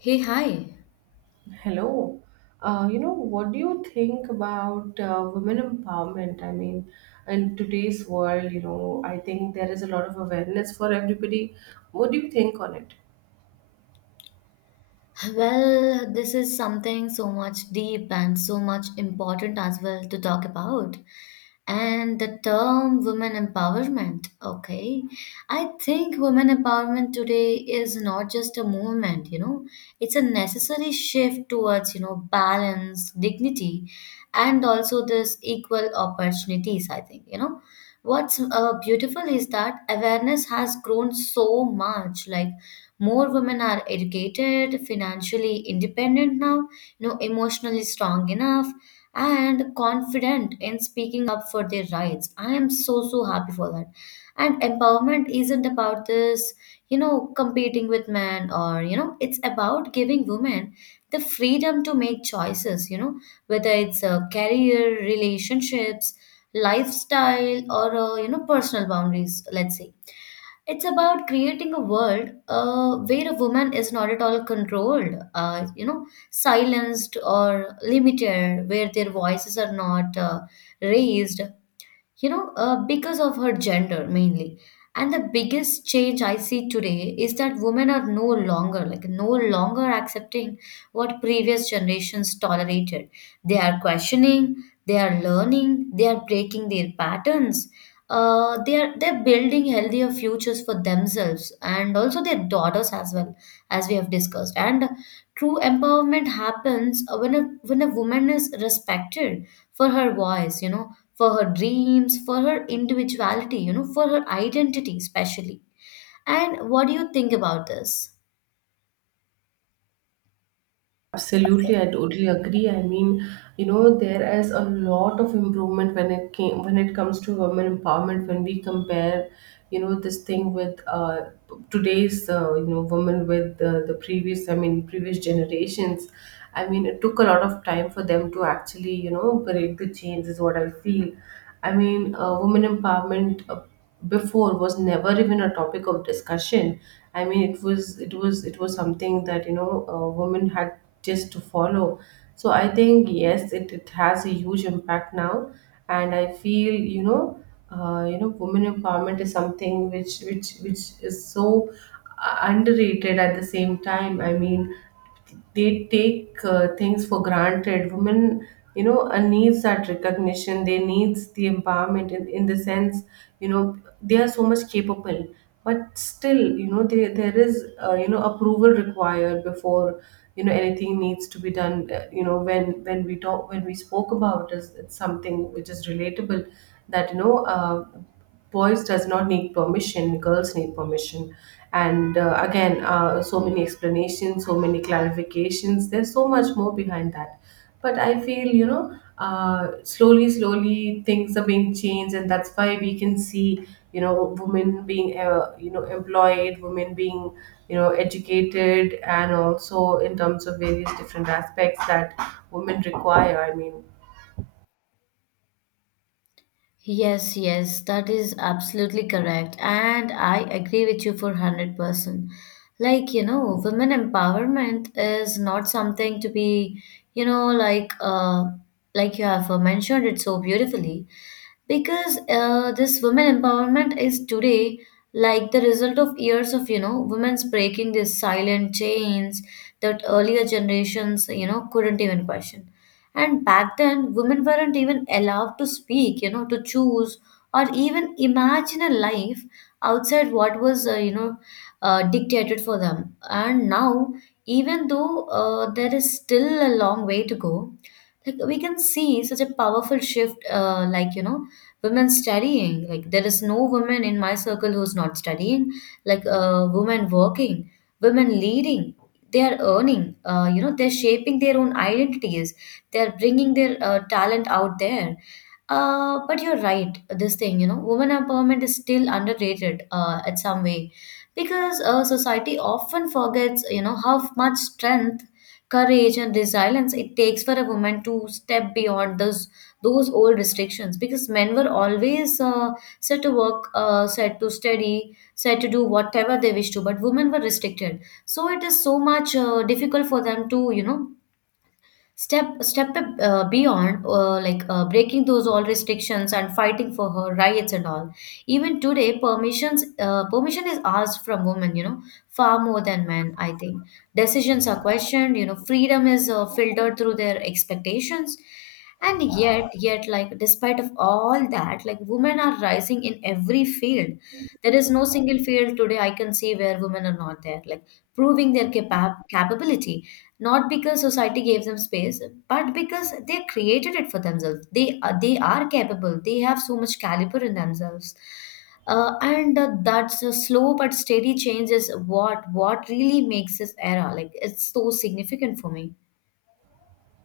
Hey, hi. Hello. What do you think about women empowerment? In today's world, you know, I think there is a lot of awareness for everybody. What do you think on it? Well, this is something so much deep and so much important as well to talk about. And the term women empowerment, okay. I think women empowerment today is not just a movement, it's a necessary shift towards, balance, dignity, and also this equal opportunities. I think, what's beautiful is that awareness has grown so much. Like, more women are educated, financially independent now, emotionally strong enough and confident in speaking up for their rights. I am so, so happy for that. And empowerment isn't about this, competing with men or, it's about giving women the freedom to make choices, whether it's a career, relationships, lifestyle, or, personal boundaries. Let's say it's about creating a world where a woman is not at all controlled, silenced, or limited, where their voices are not raised, because of her gender mainly. And the biggest change I see today is that women are no longer accepting what previous generations tolerated. They are questioning, they are learning, they are breaking their patterns. They're building healthier futures for themselves and also their daughters as well, as we have discussed. And true empowerment happens when a woman is respected for her voice, for her dreams, for her individuality, for her identity, especially. And what do you think about this? Absolutely, I totally agree. You know, there is a lot of improvement when it comes to women empowerment. When we compare, you know, this thing with today's you know women with the previous, I mean, previous generations. I mean, it took a lot of time for them to actually, you know, break the chains. Is what I feel. I mean, women empowerment before was never even a topic of discussion. I mean, it was something that you know women had just to follow. So I think yes it has a huge impact now, and I feel, you know, women empowerment is something which is so underrated at the same time. I mean, they take things for granted. Women, you know, needs that recognition. They needs the empowerment in the sense, you know, they are so much capable, but still, you know, there is, approval required before, you know, anything needs to be done. You know, when we talk, when we spoke about is, it's something which is relatable, that you know, boys does not need permission, girls need permission. And again, so many explanations, so many clarifications, there's so much more behind that. But I feel, you know, slowly slowly things are being changed, and that's why we can see, you know, women being, employed, women being, you know, educated, and also in terms of various different aspects that women require, I mean. Yes, yes, that is absolutely correct. And I agree with you for 100%. Like, women empowerment is not something to be, you know, like uh like you have mentioned it so beautifully. Because this women empowerment is today like the result of years of women's breaking these silent chains that earlier generations couldn't even question. And back then women weren't even allowed to speak, to choose, or even imagine a life outside what was dictated for them. And now, even though there is still a long way to go, like we can see such a powerful shift, women studying. Like, there is no woman in my circle who's not studying. Like, women working, women leading. They are earning, they're shaping their own identities, they're bringing their talent out there. But you're right, this thing, women empowerment is still underrated at some way, because society often forgets how much strength, courage, and resilience it takes for a woman to step beyond those old restrictions. Because men were always said to work, said to study, said to do whatever they wish to, but women were restricted. So it is so much difficult for them to, step beyond, breaking those all restrictions and fighting for her rights and all. Even today, permission is asked from women, far more than men. I think decisions are questioned, freedom is filtered through their expectations. And yet, like, despite of all that, like women are rising in every field. There is no single field today I can see where women are not there, like proving their capability, not because society gave them space, but because they created it for themselves. They are capable. They have so much caliber in themselves. And that's a slow but steady change is what really makes this era, like, it's so significant for me.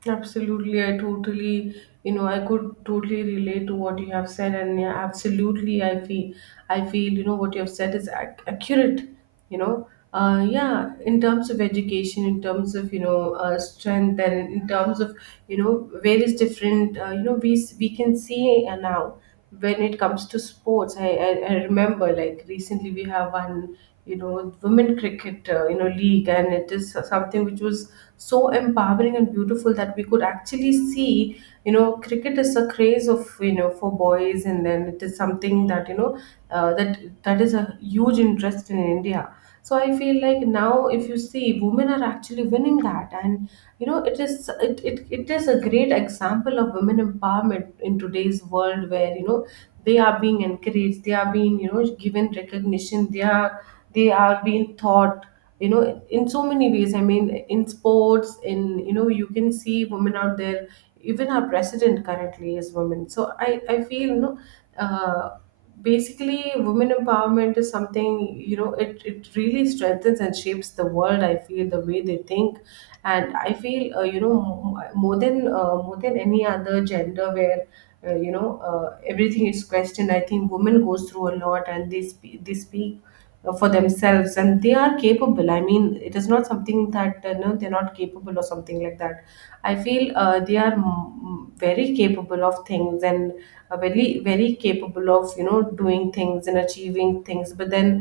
Absolutely, I totally, you know, I could totally relate to what you have said, and yeah, absolutely, I feel, you know, what you have said is accurate. You know, yeah, in terms of education, in terms of, you know, strength, and in terms of, you know, various different, we can see now, when it comes to sports, I remember like recently we have one, you know, women cricket, league, and it is something which was so empowering and beautiful that we could actually see, you know, cricket is a craze of, you know, for boys, and then it is something that, you know, uh, that that is a huge interest in India. So I feel like now, if you see, women are actually winning that, and you know it is it is a great example of women empowerment in today's world, where you know they are being encouraged, they are being, you know, given recognition, they are being taught, you know, in so many ways. I mean, in sports, in, you know, you can see women out there. Even our president currently is women. So I feel, you know, uh, basically women empowerment is something, you know, it really strengthens and shapes the world. I feel the way they think, and I feel, you know, more than any other gender, where, everything is questioned. I think women goes through a lot, and they speak for themselves, and they are capable. I mean, it is not something that, no they're not capable or something like that. I feel they are very capable of things, and very very capable of, you know, doing things and achieving things, but then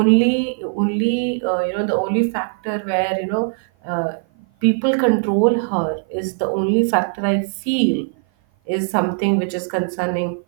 only you know the only factor where, you know, uh, people control her is the only factor, I feel, is something which is concerning.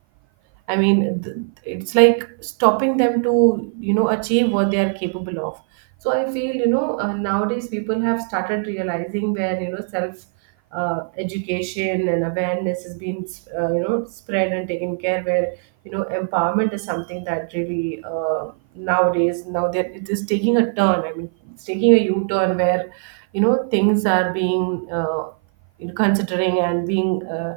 I mean, th- it's like stopping them to, you know, achieve what they are capable of. So I feel, you know, nowadays people have started realizing, where you know self, education and awareness has been, spread and taken care, where, you know, empowerment is something that really, nowadays, now that it is taking a turn, I mean it's taking a u-turn, where, you know, things are being, considering and being,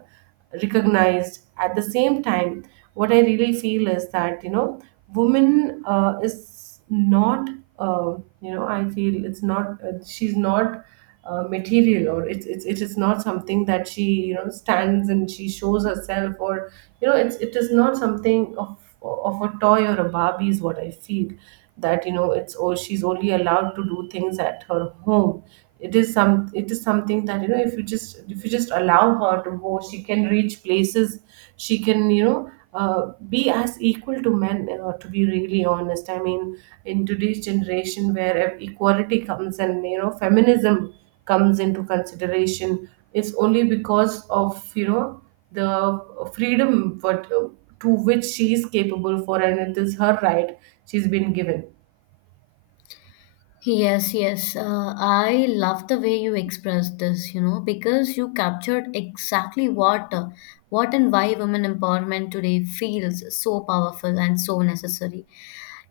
recognized at the same time. What I really feel is that, you know, woman is not, I feel it's not, she's not, material, or it's it is not something that she, you know, stands and she shows herself, or you know it is not something of a toy or a barbie, is what I feel. That, you know, it's oh she's only allowed to do things at her home. It is something that, you know, if you just allow her to go, she can reach places. She can, you know, be as equal to men, to be really honest. I mean, in today's generation where equality comes and, you know, feminism comes into consideration, it's only because of, you know, the freedom what, to which she is capable for, and it is her right she's been given. Yes, yes. I love the way you expressed this, because you captured exactly what and why women empowerment today feels so powerful and so necessary.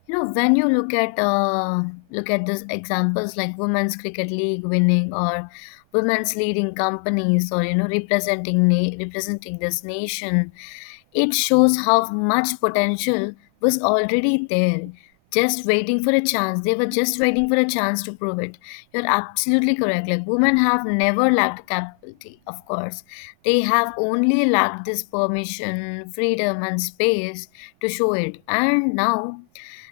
You know, when you look at, these examples like women's cricket league winning, or women's leading companies, or representing representing this nation, it shows how much potential was already there, just waiting for a chance. They were just waiting for a chance To prove it, you're absolutely correct. Like, women have never lacked capability. Of course, they have only lacked this permission, freedom, and space to show it. And now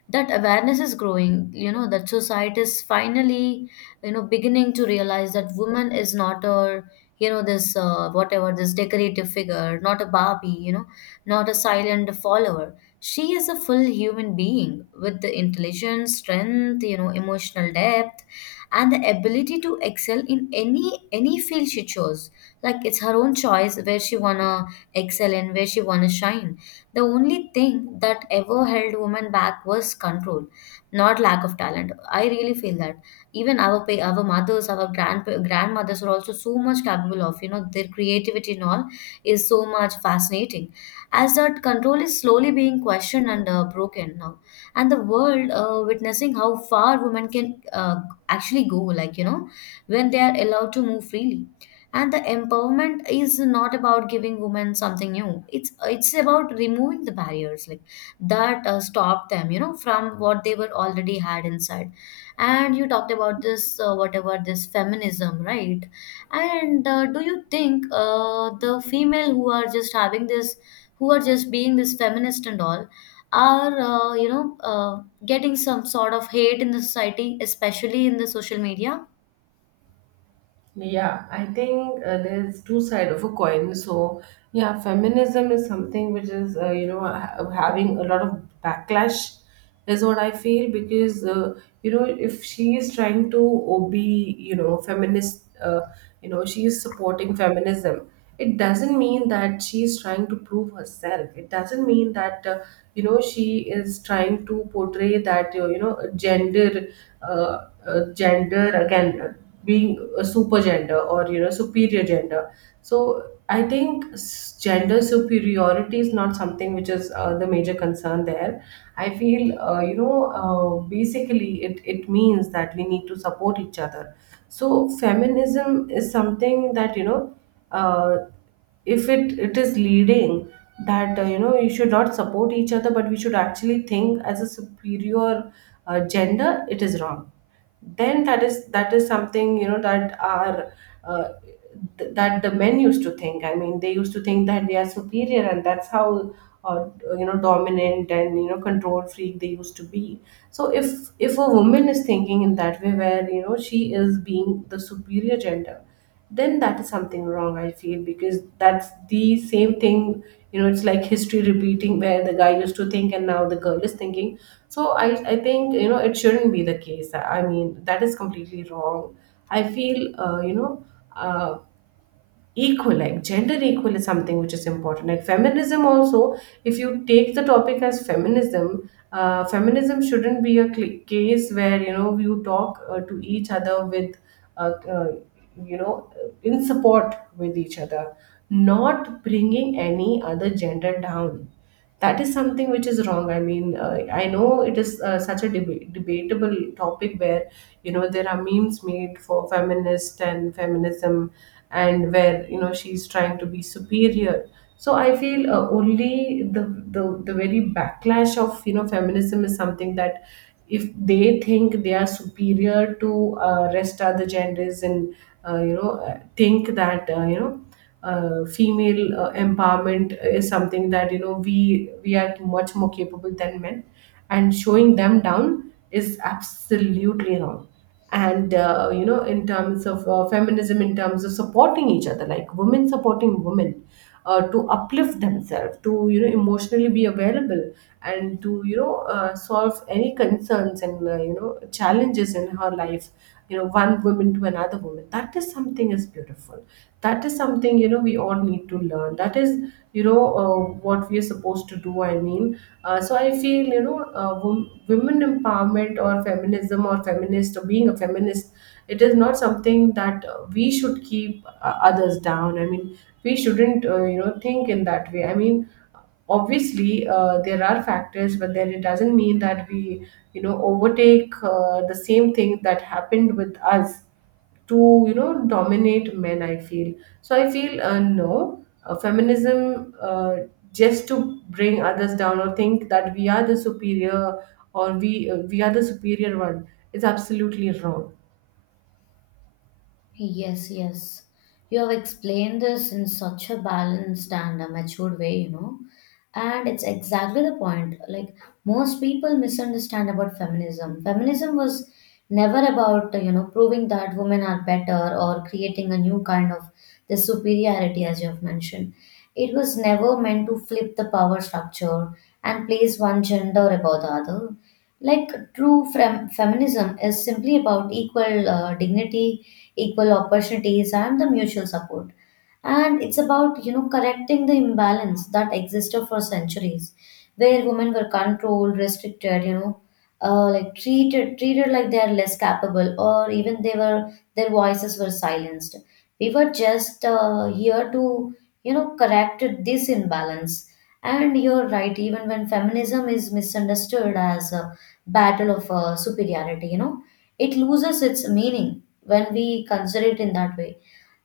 that awareness is growing, that society is finally, beginning to realize that woman is not a, you know this whatever this decorative figure, not a Barbie, not a silent follower. She is a full human being with the intelligence, strength, emotional depth, and the ability to excel in any field she chose. Like, it's her own choice where she wanna excel and where she wanna shine. The only thing that ever held women back was control, not lack of talent. I really feel that even our mothers, our grandmothers are also so much capable of, their creativity and all is so much fascinating. As that control is slowly being questioned and broken now, and the world witnessing how far women can actually go, like when they are allowed to move freely. And the empowerment is not about giving women something new. It's about removing the barriers, like that stop them, from what they were already had inside. And you talked about this, whatever this feminism, right? And do you think the female who are just having this, who are just being this feminist and all are, getting some sort of hate in the society, especially in the social media? Yeah, I think there's two side of a coin. So, yeah, feminism is something which is, you know, having a lot of backlash, is what I feel because, you know, if she is trying to be, you know, feminist, you know, she is supporting feminism. It doesn't mean that she is trying to prove herself. It doesn't mean that, you know, she is trying to portray that, you know, gender, gender again, being a super gender, or, you know, superior gender. So I think gender superiority is not something which is, the major concern there. I feel you know, basically it means that we need to support each other. So feminism is something that, you know, uh, if it is leading that, you know, you should not support each other, but we should actually think as a superior gender, it is wrong. Then that is something, you know, that are, uh, that the men used to think. I mean they used to think that they are superior, and that's how, uh, you know, dominant and, you know, control freak they used to be. So if a woman is thinking in that way, where, you know, she is being the superior gender, then that is something wrong, I feel, because that's the same thing, you know, it's like history repeating, where the guy used to think and now the girl is thinking. So I think, you know, it shouldn't be the case. I mean, that is completely wrong. I feel you know, uh, equal, like gender equal is something which is important. Like feminism also, if you take the topic as feminism, feminism shouldn't be a case where, you know, you talk to each other with uh, uh, you know, in support with each other, not bringing any other gender down. That is something which is wrong. I mean, I know it is, such a debatable topic, where, you know, there are memes made for feminist and feminism, and where, you know, she's trying to be superior. So I feel, the very backlash of, you know, feminism is something that if they think they are superior to, rest other genders, and you know, think that, you know, female empowerment is something that, you know, we are much more capable than men, and showing them down is absolutely wrong. And you know, in terms of feminism, in terms of supporting each other, like women supporting women, to uplift themselves, to, you know, emotionally be available, and to, you know, solve any concerns and, you know, challenges in her life, you know, one woman to another woman, that is something is beautiful. That is something, you know, we all need to learn. That is, you know, what we are supposed to do. So I feel, you know, women empowerment, or feminism, or feminist, or being a feminist, it is not something that, we should keep, others down. I mean, we shouldn't, you know, think in that way. I mean, obviously there are factors, but then it doesn't mean that we, you know, overtake, the same thing that happened with us, to, you know, dominate men, I feel. So I feel, no, feminism, just to bring others down or think that we are the superior, or we are the superior one, is absolutely wrong. Yes, yes. You have explained this in such a balanced and a matured way. And it's exactly the point. Like, most people misunderstand about feminism. Feminism was never about, proving that women are better or creating a new kind of the superiority, as you have mentioned. It was never meant to flip the power structure and place one gender above the other. Like, true feminism is simply about equal dignity, equal opportunities, and the mutual support. And it's about, correcting the imbalance that existed for centuries, where women were controlled, restricted, like treated like they are less capable, or even they were, their voices were silenced. We were just here to, correct this imbalance. And you're right, even when feminism is misunderstood as a battle of superiority, it loses its meaning when we consider it in that way.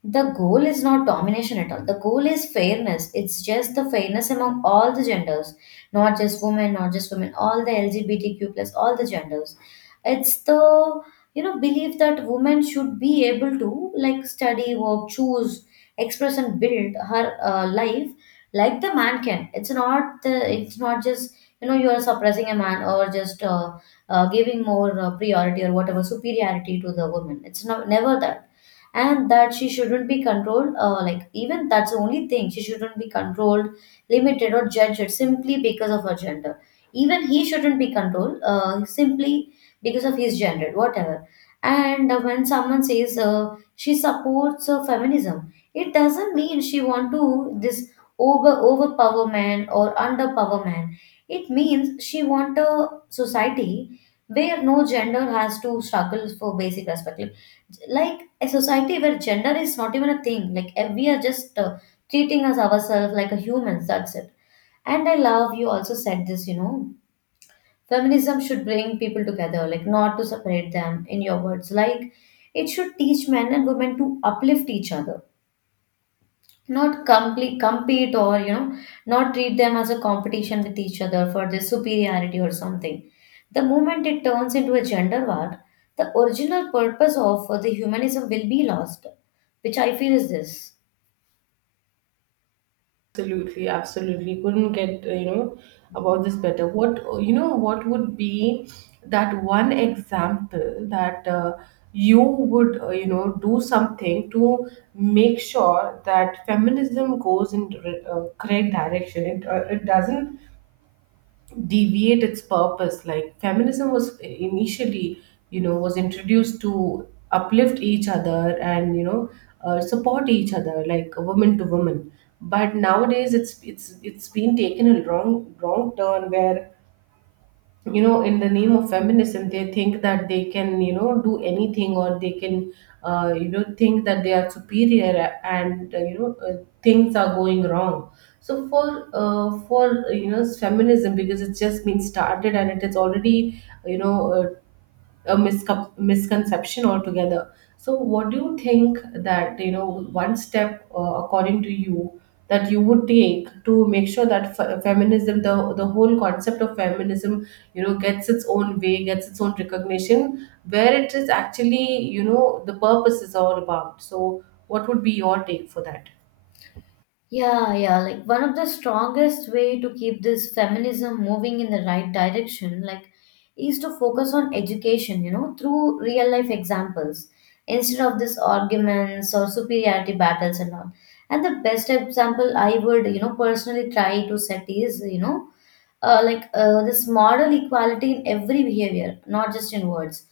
The goal is not domination at all. The goal is fairness. It's just the fairness among all the genders, not just women, all the LGBTQ+, all the genders. It's the, belief that women should be able to, like, study, work, choose, express, and build her life, like the man can. It's not just, you are suppressing a man, or just giving more priority or whatever superiority to the woman. It's not, never that. And that she shouldn't be controlled, like, even that's the only thing, she shouldn't be controlled, limited, or judged simply because of her gender. Even he shouldn't be controlled, simply because of his gender, whatever. And when someone says, she supports feminism, it doesn't mean she want to this overpower man or underpower man. It means she want a society where no gender has to struggle for basic respect, like a society where gender is not even a thing, like, we are just treating us ourselves like a humans, that's it. And I love you also said this, feminism should bring people together, like, not to separate them. In your words, like, it should teach men and women to uplift each other, not complete compete, or not treat them as a competition with each other for their superiority or something. The moment it turns into a gender war, the original purpose of the humanism will be lost, which I feel is this. Absolutely, absolutely. Couldn't get, about this better. What, what would be that one example that you would, do something to make sure that feminism goes in the correct direction. It doesn't deviate its purpose, like feminism was initially, was introduced to uplift each other, and support each other like woman to woman. But nowadays it's been taken a wrong turn where, in the name of feminism, they think that they can, do anything, or they can, think that they are superior, and, things are going wrong. So for feminism, because it's just been started and it is already, a misconception altogether. So, what do you think that, one step, according to you, that you would take to make sure that feminism, the whole concept of feminism, gets its own way, gets its own recognition, where it is actually, the purpose is all about. So, what would be your take for that? Yeah, yeah. Like, one of the strongest way to keep this feminism moving in the right direction, like, is to focus on education. Through real life examples instead of these arguments or superiority battles and all. And the best example I would, personally try to set is, this moral equality in every behavior, not just in words.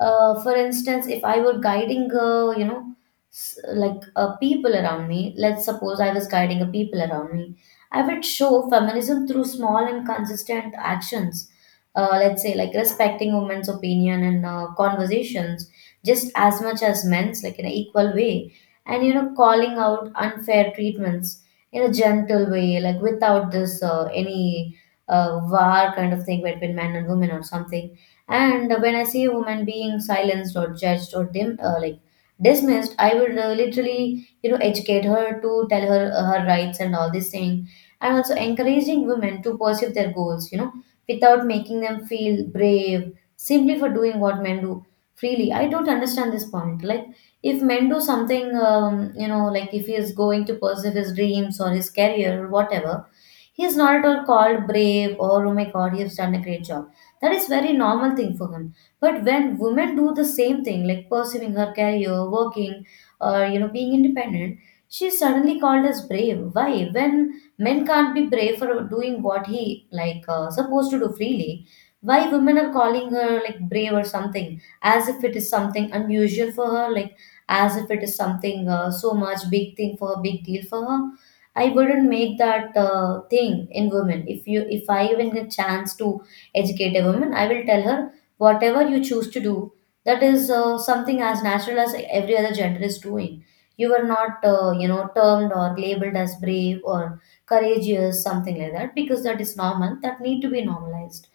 For instance, if I were guiding, people around me, let's suppose I was guiding a people around me, I would show feminism through small and consistent actions. Let's say like respecting women's opinion and conversations just as much as men's, like in an equal way, and you know, calling out unfair treatments in a gentle way, like without this any war kind of thing between men and women or something. And when I see a woman being silenced or judged or dim, like dismissed, I would literally, you know, educate her to tell her her rights and all this thing, and also encouraging women to pursue their goals, you know, without making them feel brave simply for doing what men do freely. I don't understand this point. Like if men do something, you know, like if he is going to pursue his dreams or his career or whatever, he is not at all called brave or oh my god, he has done a great job. That is very normal thing for him. But when women do the same thing, like pursuing her career, working, or you know, being independent, she is suddenly called as brave. Why? When men can't be brave for doing what he supposed to do freely, why women are calling her like brave or something, as if it is something unusual for her, like as if it is something so much big thing for her, big deal for her. I wouldn't make that thing in women. If I even get chance to educate a woman, I will tell her whatever you choose to do, that is something as natural as every other gender is doing. You were not, termed or labeled as brave or courageous, something like that, because that is normal. That need to be normalized.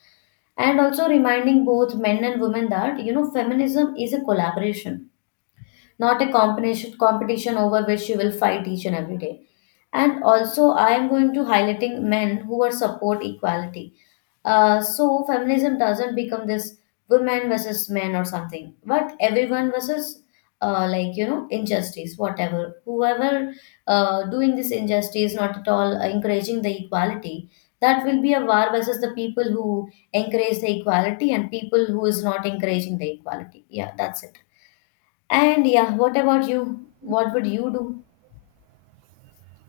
And also reminding both men and women that you know feminism is a collaboration, not a competition over which you will fight each and every day. And also, I am going to highlighting men who are support equality. So feminism doesn't become this women versus men or something, but everyone versus injustice, whatever, whoever doing this injustice, not at all encouraging the equality. That will be a war versus the people who encourage the equality and people who is not encouraging the equality. Yeah, that's it. And yeah, what about you? What would you do?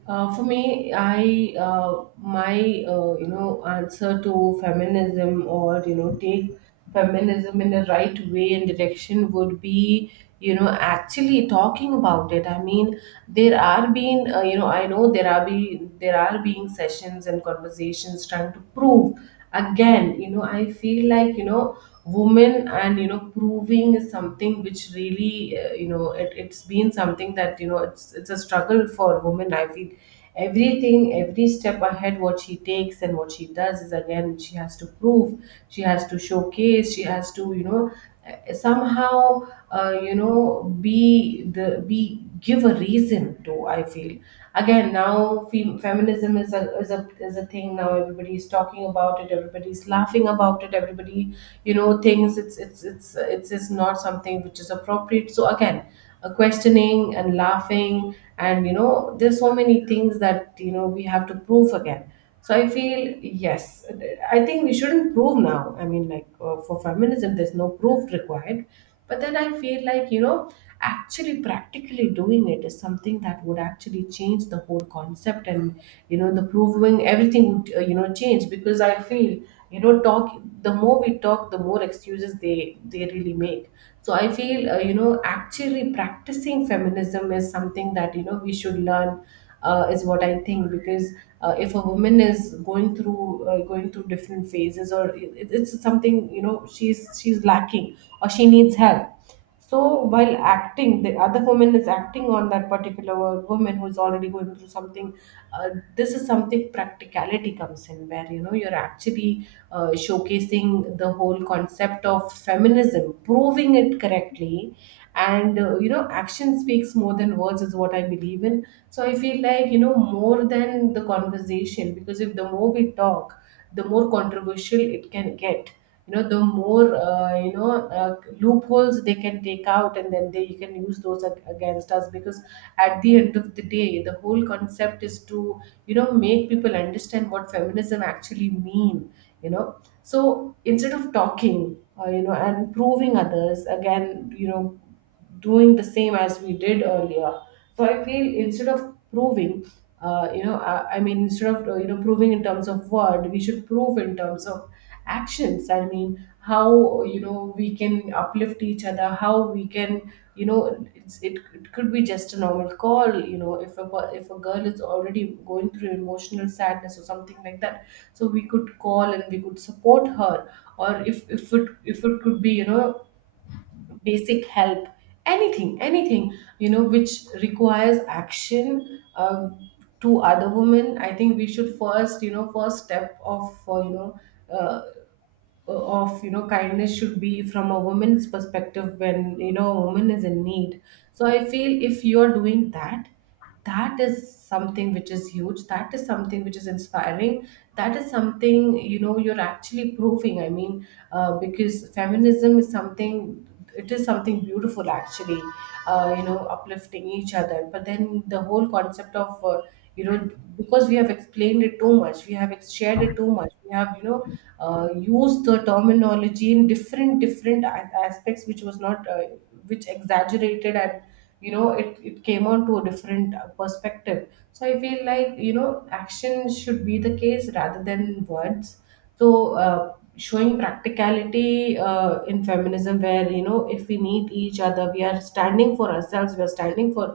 For me, I, my, answer to feminism, or, take feminism in the right way and direction, would be, actually talking about it. I mean, there are being, I know there are be there are being sessions and conversations trying to prove again, I feel like, women, and, proving is something which really, it's been something that, it's a struggle for women, I feel. Everything, every step ahead what she takes and what she does, is again she has to prove, she has to showcase, she has to, somehow, be the be give a reason to, I feel. Again, now feminism is a thing now. Everybody is talking about it, everybody is laughing about it, everybody, things, it's is not something which is appropriate. So again, a questioning and laughing, and, there's so many things that, we have to prove again. So I feel, yes, I think we shouldn't prove now. I mean, like, for feminism there's no proof required. But then I feel like, actually practically doing it is something that would actually change the whole concept, and, the proving everything would, change. Because I feel, talk, the more we talk, the more excuses they really make. So I feel, actually practicing feminism is something that, we should learn, is what I think. Because, if a woman is going through different phases, or it's something, she's lacking, or she needs help. So while acting, the other woman is acting on that particular woman who's already going through something. Uh, this is something practicality comes in, where, you're actually, showcasing the whole concept of feminism, proving it correctly, and, action speaks more than words is what I believe in. So I feel like, more than the conversation, because if the more we talk, the more controversial it can get. You know, the more, loopholes they can take out, and then they can use those against us, because at the end of the day, the whole concept is to, make people understand what feminism actually mean, you know. So instead of talking, and proving others, again, doing the same as we did earlier. So I feel instead of proving, I mean, instead of, proving in terms of word, we should prove in terms of actions. I mean, how, we can uplift each other, how we can, it could be just a normal call, if a if a girl is already going through emotional sadness or something like that. So we could call and we could support her, or if it could be, basic help, anything, which requires action, to other women. I think we should first, first step of, uh, of, kindness should be from a woman's perspective when, a woman is in need. So I feel if you're doing that, that is something which is huge, that is something which is inspiring, that is something, you're actually proving, I mean, because feminism is something, it is something beautiful actually, uplifting each other. But then the whole concept of, you know because we have explained it too much, we have shared it too much, we have, used the terminology in different aspects, which was not, which exaggerated, and, it came on to a different, perspective. So I feel like, action should be the case rather than words. So, showing practicality, in feminism, where, if we need each other, we are standing for ourselves, we are standing for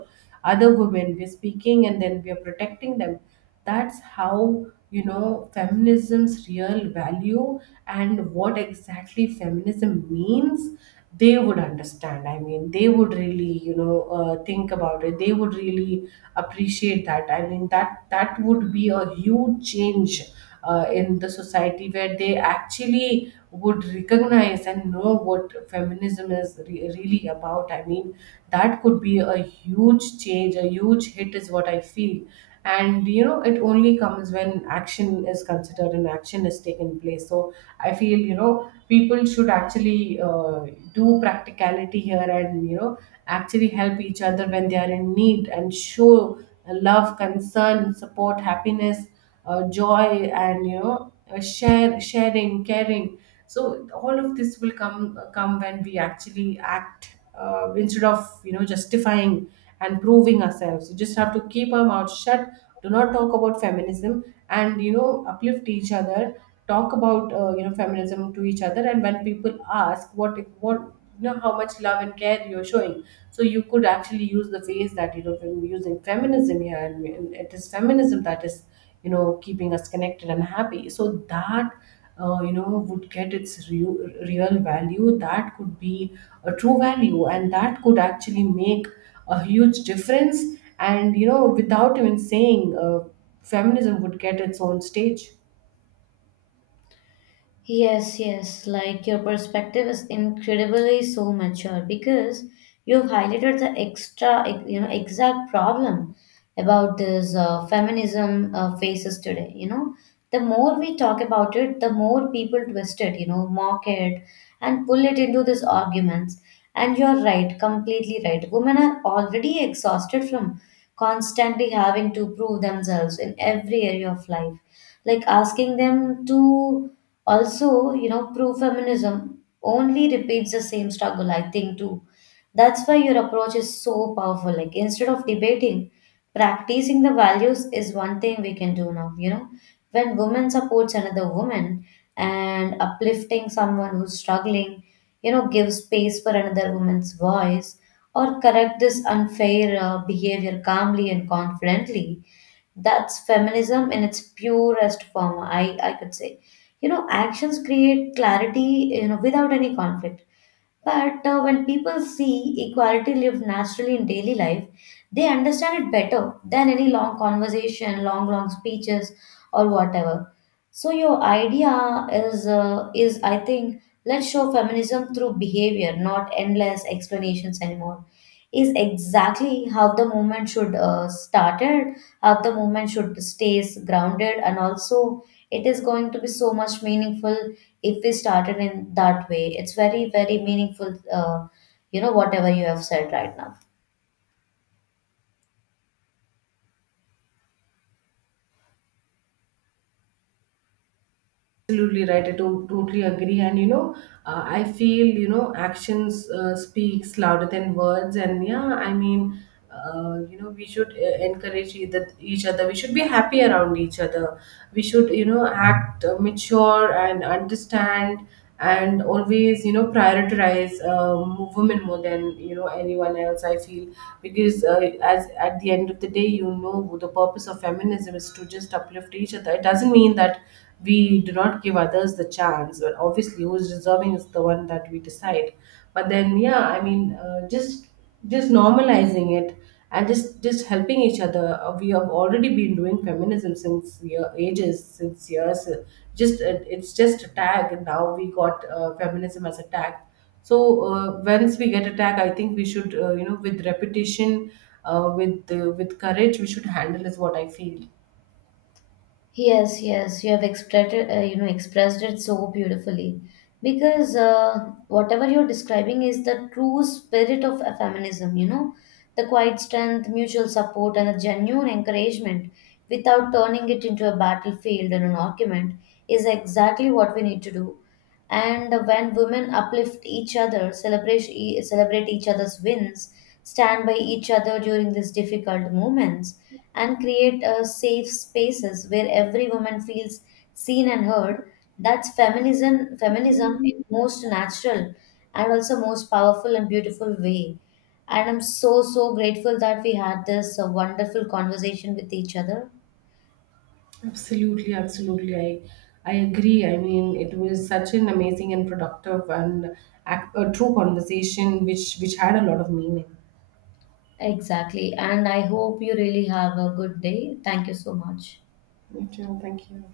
other women, we are speaking, and then we are protecting them. That's how, feminism's real value and what exactly feminism means, they would understand. I mean, they would really, think about it, they would really appreciate that. I mean, that would be a huge change, in the society, where they actually would recognize and know what feminism is really about. I mean, that could be a huge change, a huge hit is what I feel. And, it only comes when action is considered and action is taken place. So I feel, people should actually, do practicality here, and, actually help each other when they are in need, and show love, concern, support, happiness, joy, and, share sharing, caring. So all of this will come when we actually act, instead of, justifying and proving ourselves. You just have to keep our mouth shut, do not talk about feminism, and, uplift each other, talk about, feminism to each other. And when people ask, what, how much love and care you're showing, so you could actually use the phrase that, using feminism here, and it is feminism that is, keeping us connected and happy, so that, would get its real, real value. That could be a true value, and that could actually make a huge difference. And, without even saying, feminism would get its own stage. Yes, yes, like your perspective is incredibly so mature because you've highlighted the extra, you know, exact problem about this feminism faces today. You know, the more we talk about it, the more people twist it, you know, mock it and pull it into these arguments. And you're right, completely right. Women are already exhausted from constantly having to prove themselves in every area of life. Like asking them to also, you know, pro feminism only repeats the same struggle, I think, too. That's why your approach is so powerful. Like, instead of debating, practicing the values is one thing we can do now. You know, when woman supports another woman and uplifting someone who's struggling, you know, gives space for another woman's voice or correct this unfair behavior calmly and confidently, that's feminism in its purest form, I could say. You know, actions create clarity, you know, without any conflict. But when people see equality lived naturally in daily life, they understand it better than any long conversation, long, long speeches, or whatever. So your idea is I think, let's show feminism through behavior, not endless explanations anymore. Is exactly how the movement should started, how the movement should stays grounded, and also it is going to be so much meaningful if we started in that way, it's very, very meaningful, whatever you have said right now. Absolutely right, I totally agree. And, I feel, actions, speaks louder than words. And yeah, I mean, we should, encourage each other, we should be happy around each other, we should, act, mature and understand, and always, prioritize, women more than, anyone else, I feel. Because, as at the end of the day, the purpose of feminism is to just uplift each other, it doesn't mean that we do not give others the chance, but obviously who's deserving is the one that we decide. But then yeah, I mean, just normalizing it, and just helping each other. We have already been doing feminism since ages, since years. Just It's just a tag, and now we got, feminism as a tag. So, uh, once we get a tag, I think we should, with repetition, with courage we should handle, is what I feel. Yes, yes, you have expressed it, expressed it so beautifully. Because whatever you're describing is the true spirit of feminism, you know, the quiet strength, mutual support, and a genuine encouragement without turning it into a battlefield and an argument is exactly what we need to do. And when women uplift each other, celebrate, celebrate each other's wins, stand by each other during these difficult moments, and create safe spaces where every woman feels seen and heard, that's feminism, feminism in most natural and also most powerful and beautiful way. And I'm so, so grateful that we had this wonderful conversation with each other. Absolutely, absolutely. I agree. I mean, it was such an amazing and productive and a true conversation, which had a lot of meaning. Exactly. And I hope you really have a good day. Thank you so much. Me too. Thank you.